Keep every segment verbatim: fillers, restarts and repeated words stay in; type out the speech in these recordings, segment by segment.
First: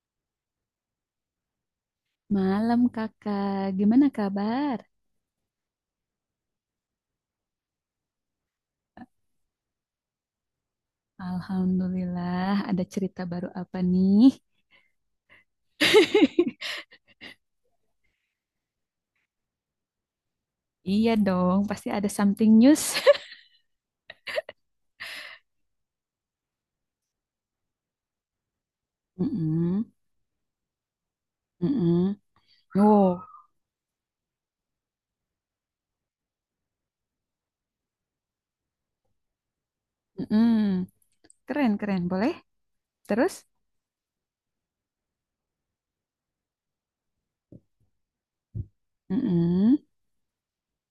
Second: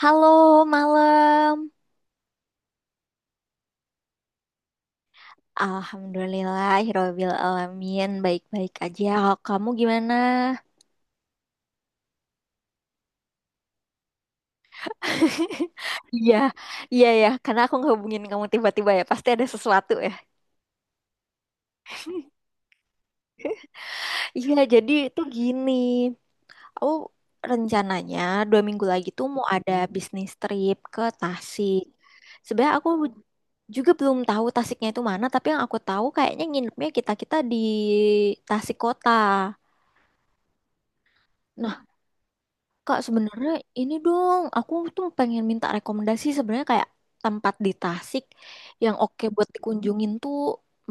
Halo, malam. Malam kakak, gimana kabar? Alhamdulillah, Hirobil Alamin. Baik-baik aja. Kalau kamu gimana? Alhamdulillah, ada cerita baru apa nih? Iya, iya ya. Karena aku ngehubungin kamu tiba-tiba ya. Pasti ada sesuatu ya. Iya dong, pasti ada something news. Iya, jadi itu gini. Aku rencananya dua minggu lagi tuh mau ada Mm-mm, bisnis trip ke Tasik. mm-mm. Sebenarnya aku Wow, juga belum tahu Tasiknya itu mana. Tapi yang aku tahu kayaknya nginepnya kita-kita di Tasik Kota. mm-mm. Keren, keren. Boleh? Kak, Terus? sebenarnya ini dong, aku tuh pengen minta rekomendasi sebenarnya kayak tempat di Tasik yang oke buat Mm-mm. dikunjungin tuh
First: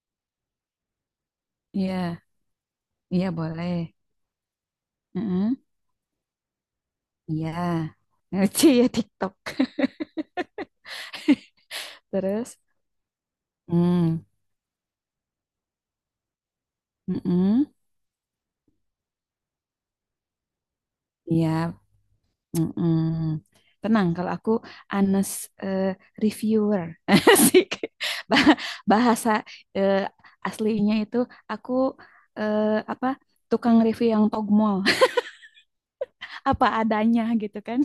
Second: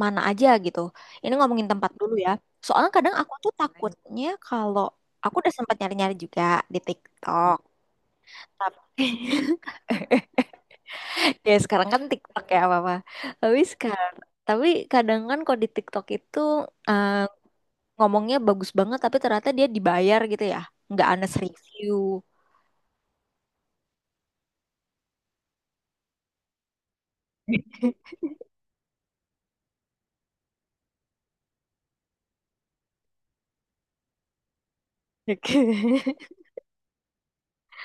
mana aja gitu. Ini ngomongin tempat dulu Iya, ya. Soalnya kadang iya aku tuh boleh. takutnya kalau aku udah Mm-mm. sempat nyari-nyari juga di Iya, TikTok. Ngeci ya Tapi TikTok. ya sekarang kan TikTok ya Terus? apa-apa. Tapi sekarang, Mm. tapi kadang kan kalau di TikTok itu eh, Mm-mm. ngomongnya bagus banget tapi ternyata dia dibayar gitu ya. Nggak honest Iya, review. Mm-mm. Tenang, kalau aku honest eh, reviewer. Asik. Bah- Bahasa eh, aslinya itu aku eh, apa tukang review yang togmol, Oke. apa adanya gitu kan.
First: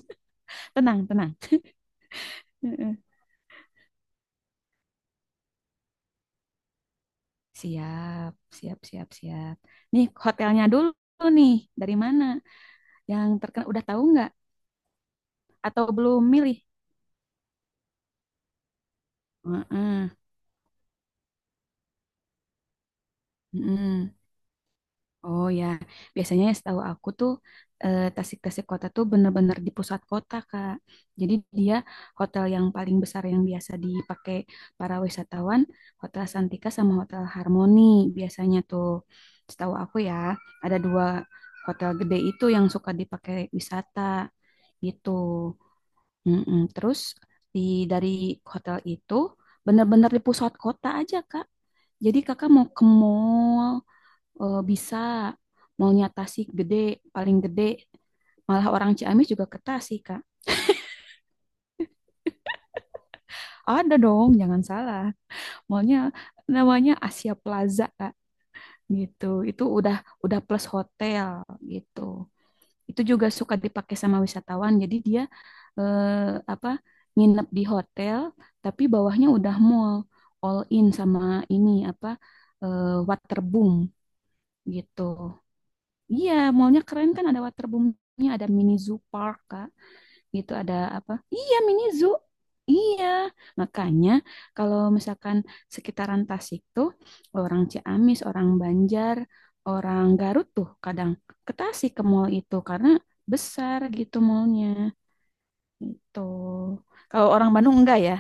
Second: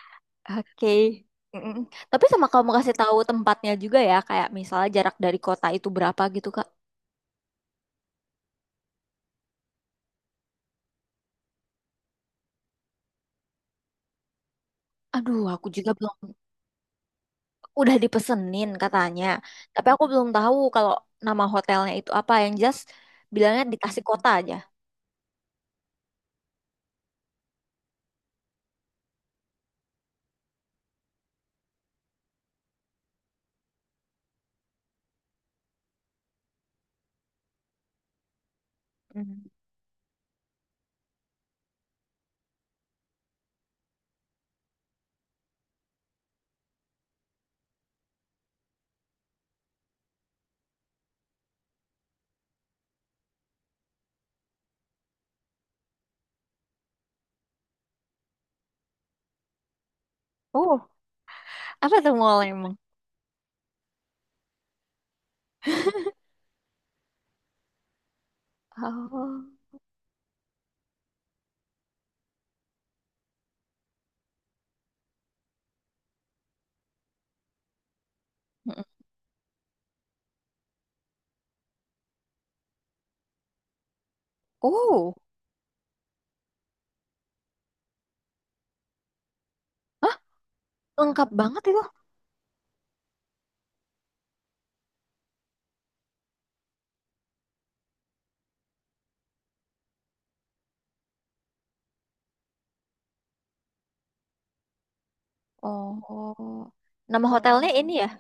Oke. Tenang, tenang. Mm-mm. Tapi sama kamu kasih mm tahu tempatnya juga ya, kayak misalnya jarak dari kota itu berapa gitu, Kak. Siap, siap, siap, siap. Nih hotelnya dulu nih, dari mana? Yang terkenal udah tahu nggak? Aduh, aku Atau juga belum belum milih? udah dipesenin katanya. Tapi aku Heeh. belum tahu kalau nama hotelnya itu apa yang just bilangnya dikasih mm kota aja. Oh ya, biasanya setahu aku tuh eh, Tasik-Tasik kota tuh bener-bener di pusat kota, Kak. Jadi dia hotel yang paling besar yang biasa dipakai para wisatawan, Hotel Santika sama Hotel Harmoni biasanya tuh. Mm. Setahu aku ya, ada dua hotel gede itu yang suka dipakai wisata gitu. Mm-mm. Terus di dari hotel itu bener-bener di pusat kota aja, Kak. Jadi kakak mau ke mall, eh, bisa maunya Tasik gede, paling gede. Malah orang Ciamis juga ke Tasik, Kak. Oh, apa tuh mall emang? Ada dong, jangan salah. Maunya namanya Asia Plaza, Kak. Gitu. Oh. Itu udah udah plus hotel gitu. Itu juga suka dipakai sama wisatawan. Jadi dia eh, apa nginep di hotel tapi Mm-mm. bawahnya udah mall all in sama ini apa eh, waterboom gitu. Oh. Iya, mallnya keren kan ada waterboomnya, ada mini zoo park kak, Hah? gitu ada apa? Lengkap Iya banget itu. mini zoo, iya makanya kalau misalkan sekitaran Tasik tuh orang Ciamis, orang Banjar, orang Garut tuh kadang ke Tasik ke mall itu karena besar gitu mallnya gitu. Oh. Nama Kalau orang hotelnya Bandung ini enggak ya? ya?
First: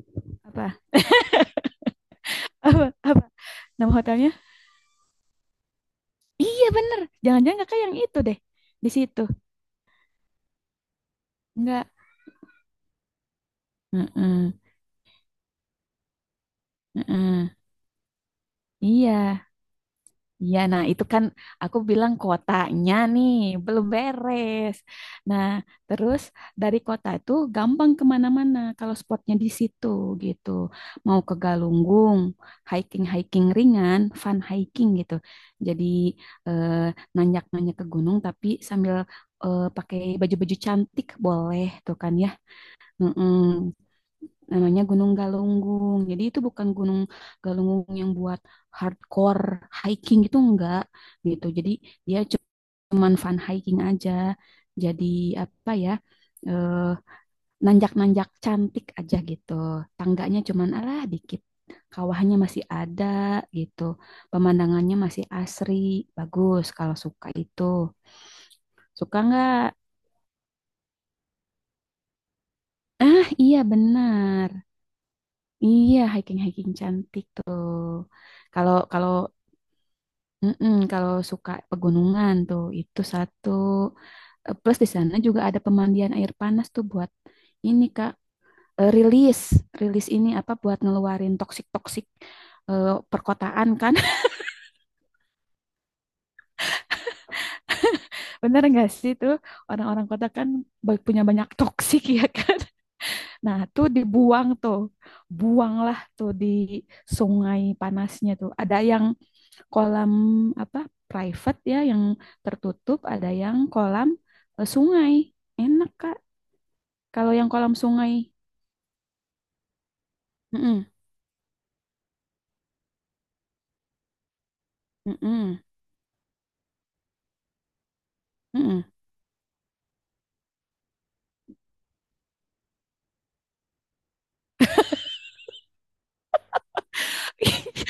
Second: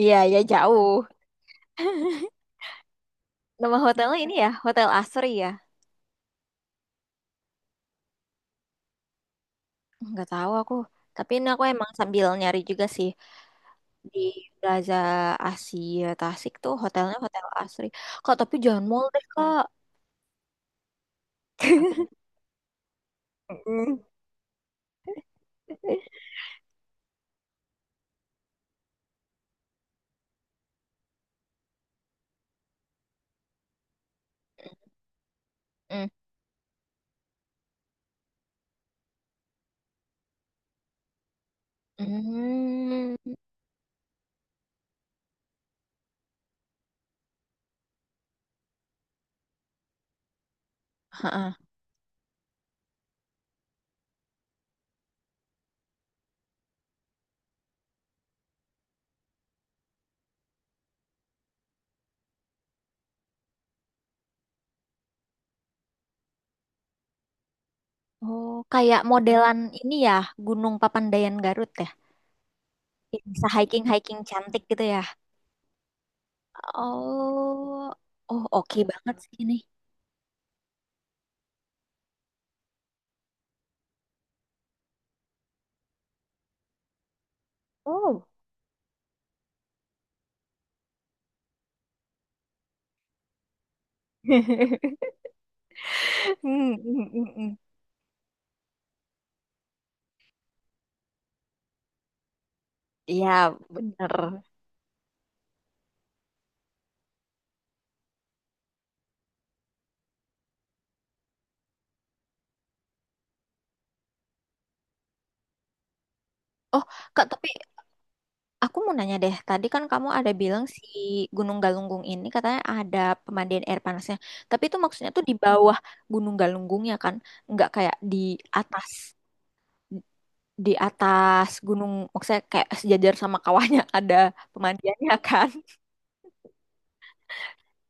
Iya, ya Apa? jauh. Apa? Apa? Nama Nama hotelnya hotelnya? ini ya, Hotel Asri ya. Iya bener, jangan-jangan kakak yang itu deh di situ, Nggak tahu aku, tapi ini aku enggak? emang sambil nyari juga sih di Heeh, Plaza Asia Tasik tuh hotelnya Hotel heeh. Asri, Kak, tapi jangan mall deh, Iya. Kak. Iya, nah itu kan aku bilang kotanya nih belum Mm-mm. beres. Nah, Mm. terus dari kota itu gampang kemana-mana kalau spotnya di situ gitu. Mau ke Galunggung, hiking-hiking ringan, fun hiking gitu. Jadi Mm. eh, nanjak-nanjak ke gunung tapi sambil eh, pakai baju-baju cantik boleh tuh kan ya. Mm-mm, Mm. namanya Gunung Galunggung. Jadi itu bukan Gunung Galunggung yang buat hardcore hiking gitu enggak Ha gitu. ha. Jadi dia cuman fun hiking aja. Jadi apa ya? eh, nanjak-nanjak cantik aja gitu. Tangganya cuman alah dikit. Kawahnya masih ada gitu. Pemandangannya masih asri, bagus kalau suka itu. Oh, kayak Suka modelan nggak? ini ya, Gunung Papandayan Garut ya. Yang Ah, bisa iya hiking-hiking benar. cantik gitu ya. Iya, hiking-hiking cantik tuh. Oh, oh Kalau oke kalau banget sih ini. mm-mm, kalau suka pegunungan tuh itu satu. Eh, Plus di sana juga ada pemandian air panas tuh buat ini Kak, Oh. eh, rilis, rilis ini apa buat ngeluarin toksik-toksik eh, perkotaan kan. Mm, mm, mm, mm. Bener nggak sih tuh orang-orang kota kan ba- punya banyak toksik ya kan. Iya, Nah, tuh bener. dibuang tuh. Buanglah tuh di sungai panasnya tuh. Ada yang kolam apa private ya yang tertutup, ada yang kolam eh, sungai. Enak Kak. Oh, Kak, Kalau yang tapi kolam sungai, aku mau nanya deh, tadi kan kamu ada bilang si mm-mm, Gunung Galunggung ini katanya ada pemandian air panasnya. Tapi itu maksudnya tuh di mm-mm, bawah Gunung Galunggungnya kan, nggak kayak di mm-mm. atas, di atas gunung, maksudnya kayak sejajar sama kawahnya ada pemandiannya kan.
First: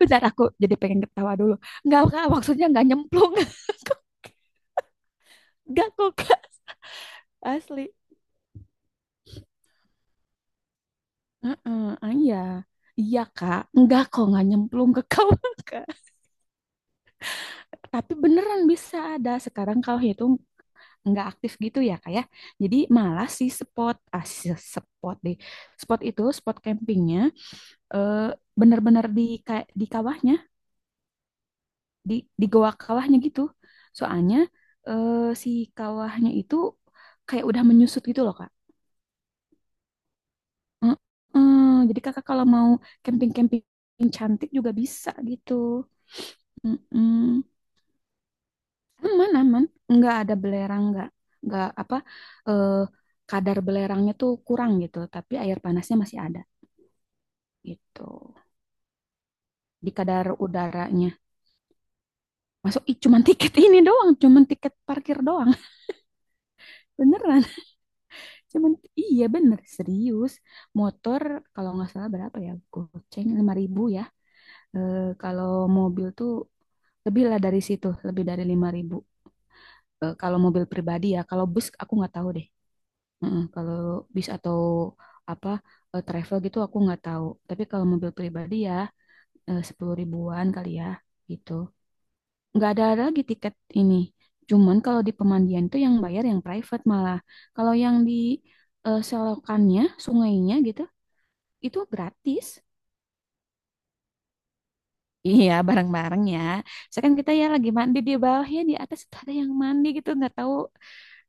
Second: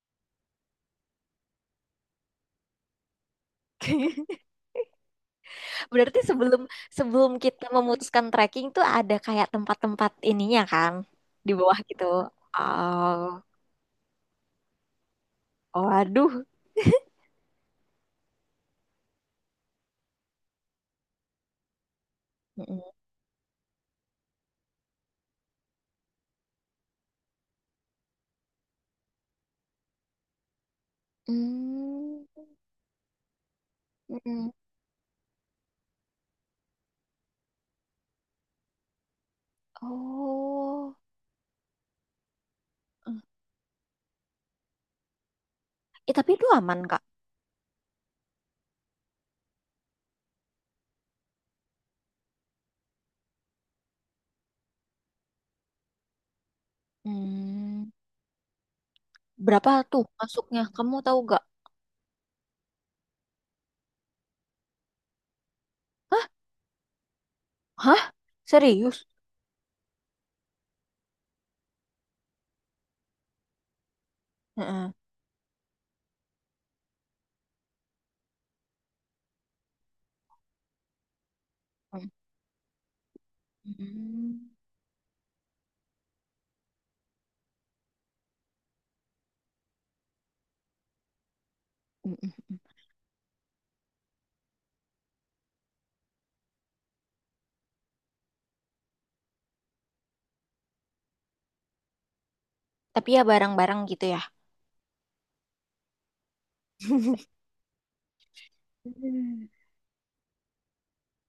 Bentar aku jadi pengen ketawa dulu. Enggak Kak, maksudnya enggak nyemplung. Enggak kok Berarti Kak, sebelum sebelum kita asli. memutuskan trekking tuh ada kayak tempat-tempat ininya kan di bawah Heeh, gitu. ah, iya. Iya Oh, Kak, enggak kok enggak nyemplung ke kawah Kak. waduh. Tapi beneran bisa ada sekarang kalau itu nggak aktif gitu ya kak ya, jadi Mm-mm. malah si spot ah si spot deh spot itu spot campingnya eh, bener-bener di ka- di kawahnya, di Hmm, di goa kawahnya gitu soalnya mm-mm. eh, si kawahnya itu kayak udah menyusut gitu loh kak. Oh. Mm-mm. Jadi kakak kalau mau camping-camping cantik juga bisa gitu. Eh, tapi itu aman, Kak. Mm-mm. aman aman nggak ada belerang, nggak nggak apa eh, kadar belerangnya tuh kurang gitu, tapi air panasnya masih ada. Hmm. Gitu, Berapa di tuh kadar masuknya? Kamu udaranya. tahu gak? Masuk ih cuman tiket ini doang, cuman tiket parkir doang. Hah? Beneran Hah? cuman, Serius? iya bener serius. Motor kalau nggak salah berapa ya, goceng, lima ribu ya. Heeh. Eh, kalau mobil tuh lebih lah dari situ, lebih dari lima ribu. Eh, kalau mobil pribadi ya, kalau bus aku Hmm. nggak tahu deh. Mm kalau bis Hmm. atau apa eh, travel gitu aku nggak tahu, tapi kalau mobil pribadi ya eh, sepuluh ribuan kali ya gitu. Hmm. Hmm. Nggak ada lagi tiket ini. Cuman kalau di pemandian tuh yang bayar yang private malah. Kalau yang di eh, selokannya, sungainya gitu, itu gratis. Tapi ya barang-barang gitu ya. Iya, bareng-bareng ya. Misalkan kita ya lagi mandi di bawah ya, di atas tuh ada Hmm. yang mandi gitu, nggak tahu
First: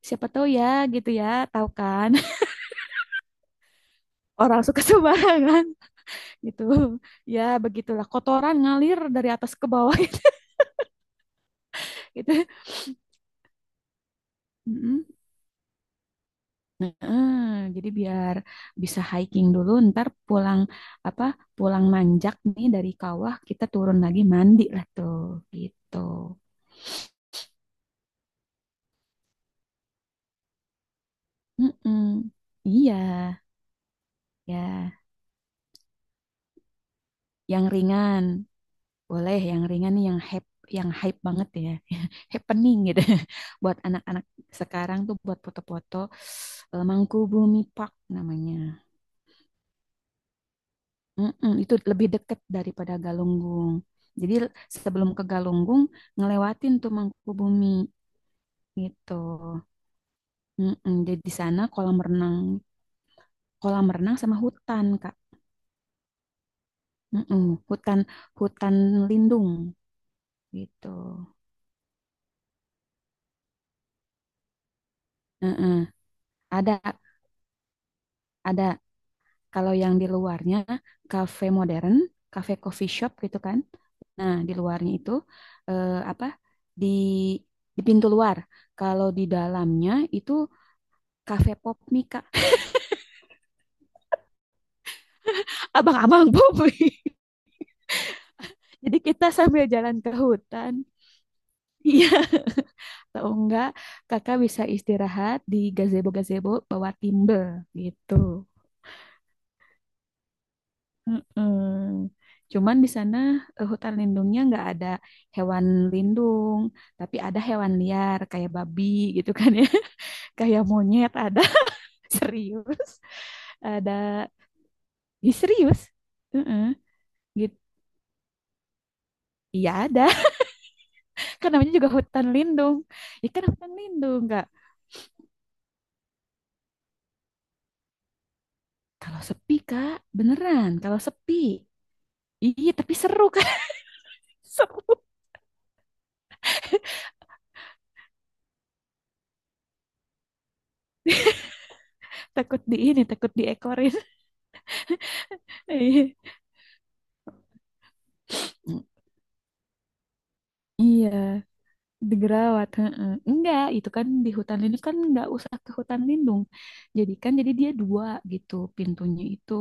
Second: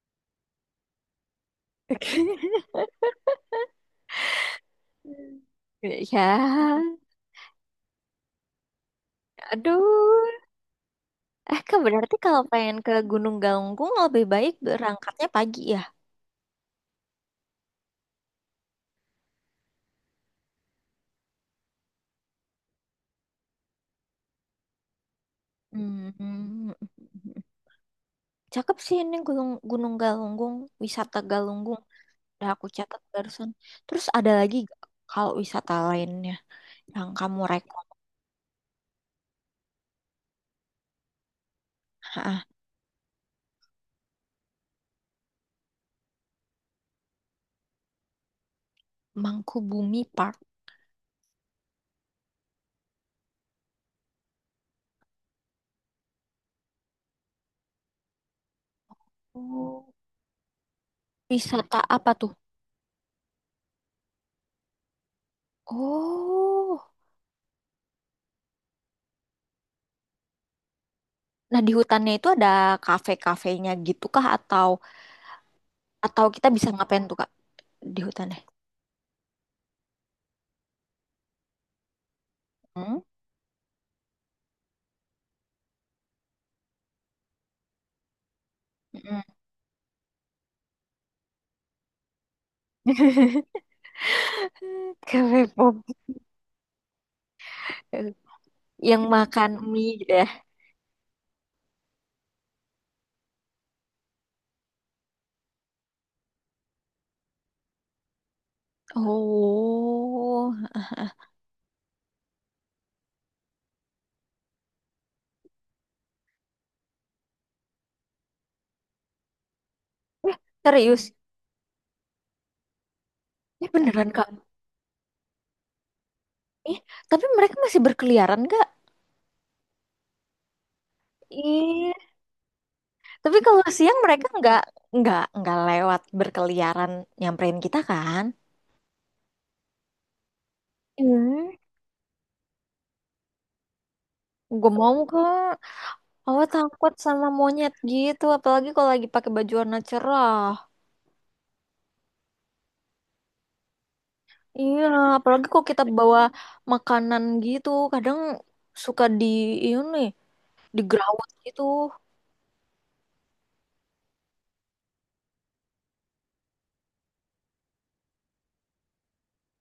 siapa tahu ya gitu ya, tahu kan? Oke. Orang suka sembarangan gitu. Ya, Ya begitulah, kotoran ngalir dari atas ke bawah gitu. aduh. Eh, Kak, berarti Gitu. kalau pengen ke Gunung Galunggung lebih baik Mm-mm. berangkatnya pagi ya. Heeh, jadi biar bisa hiking dulu, ntar pulang apa pulang manjak nih dari kawah kita turun lagi mandi lah tuh gitu. Hmm. Cakep sih ini Gunung Gunung Galunggung, wisata Galunggung. Mm-mm. Udah aku Iya, catat barusan. Terus ada lagi nggak ya kalau wisata lain yang kamu yang rekor. ringan boleh, yang ringan nih yang hype, yang hype banget ya, Heeh. happening gitu. Buat anak-anak sekarang tuh buat foto-foto eh, Mangkubumi Park namanya. Mangkubumi Park. Mm-mm, itu lebih dekat daripada Galunggung. Jadi sebelum ke Galunggung ngelewatin tuh Mangkubumi gitu. Oh, Mm-mm, jadi di sana wisata kolam apa tuh? renang, kolam renang sama hutan Kak. Oh, Mm-mm, hutan hutan lindung gitu. nah di hutannya itu ada kafe-kafenya gitu kah atau Mm-mm. atau kita bisa Ada ngapain tuh, Kak, di hutannya? ada kalau yang di luarnya kafe modern, kafe coffee Hmm? shop gitu kan. Nah di luarnya itu eh, apa di di pintu luar. Kalau di Mm-mm. dalamnya itu kafe pop mie kak. Kafe pop, Abang-abang pop mie jadi yang kita makan sambil mie jalan ke gitu ya. hutan. Iya, atau enggak kakak bisa istirahat di gazebo gazebo bawah timbel gitu. Oh, Mm-mm. Cuman di sana eh, hutan lindungnya nggak ada hewan lindung, tapi ada hewan liar kayak babi gitu kan ya, eh, kayak monyet serius? ada. Serius, Eh, ada. beneran, Kak? Ih, serius. Heeh. Eh, tapi mereka Gitu. masih berkeliaran nggak? Iya ada, kan namanya juga Ih, hutan lindung. Ya tapi kan kalau hutan siang lindung mereka nggak. nggak, nggak nggak lewat berkeliaran nyamperin kita kan? Kalau sepi Kak, beneran. Kalau sepi. Iya, tapi seru Kak. Gue Seru. mau, kak. Awal takut sama monyet gitu, apalagi kalau lagi pakai baju warna cerah. Takut di ini, takut diekorin. Iya, apalagi kalau kita bawa makanan gitu, kadang suka di ini Iya. digerawat gitu. Digerawat heeh. Enggak, itu kan di hutan lindung, kan enggak usah ke hutan lindung, jadi kan jadi dia dua gitu pintunya itu.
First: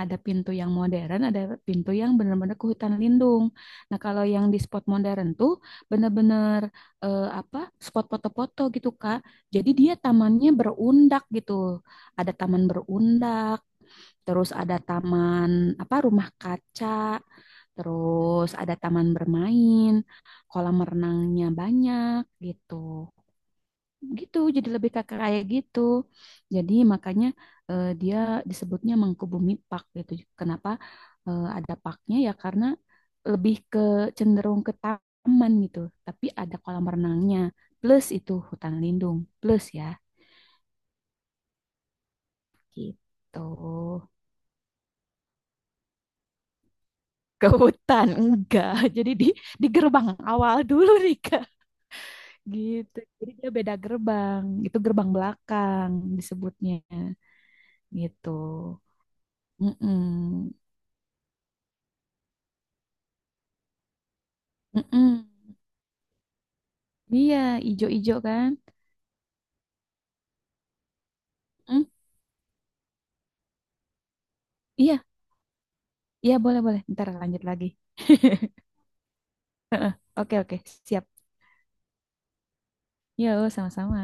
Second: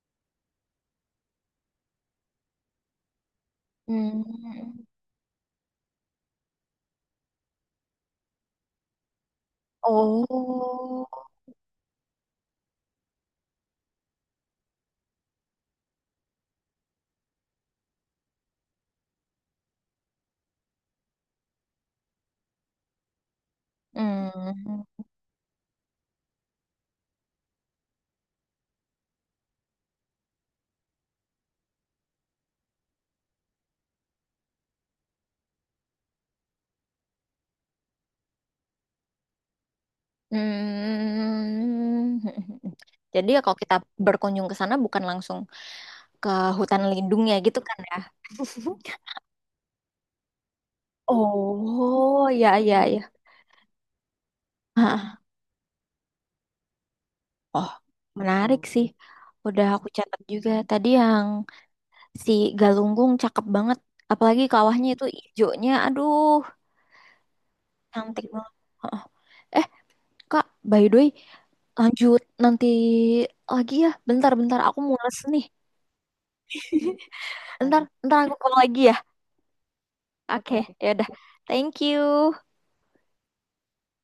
Ada pintu yang modern, ada pintu yang benar-benar ke hutan lindung. Nah Hmm. kalau yang di spot modern tuh benar-benar eh, apa spot foto-foto gitu Kak. Jadi dia tamannya Oh. berundak gitu, ada taman berundak, terus ada taman apa rumah kaca, terus ada taman bermain, kolam renangnya banyak gitu. Gitu, jadi Hmm. lebih ke kayak gitu. Jadi makanya eh, dia disebutnya Mangkubumi Park gitu. Kenapa eh, ada parknya ya karena lebih ke cenderung ke taman gitu, tapi ada kolam renangnya plus itu hutan lindung plus ya Hmm. Jadi ya gitu. kalau kita berkunjung ke sana bukan langsung ke hutan lindung ya Ke gitu kan ya. hutan enggak. Jadi di di gerbang awal dulu nih kak Oh, ya ya gitu. ya. Jadi dia beda gerbang, itu gerbang Ha, belakang disebutnya oh, gitu. menarik sih. Udah aku catat juga. mm Tadi yang si Galunggung cakep banget. Apalagi kawahnya itu hijaunya. Aduh, iya, ijo-ijo cantik kan. banget. Heeh. Eh, Kak, by the way, Mm, lanjut nanti lagi ya. Bentar-bentar aku iya, mules nih. iya boleh, boleh ntar lanjut lagi. Bentar, bentar aku call lagi ya. oke Oke, oke ya siap, udah. Thank you. yuk sama-sama.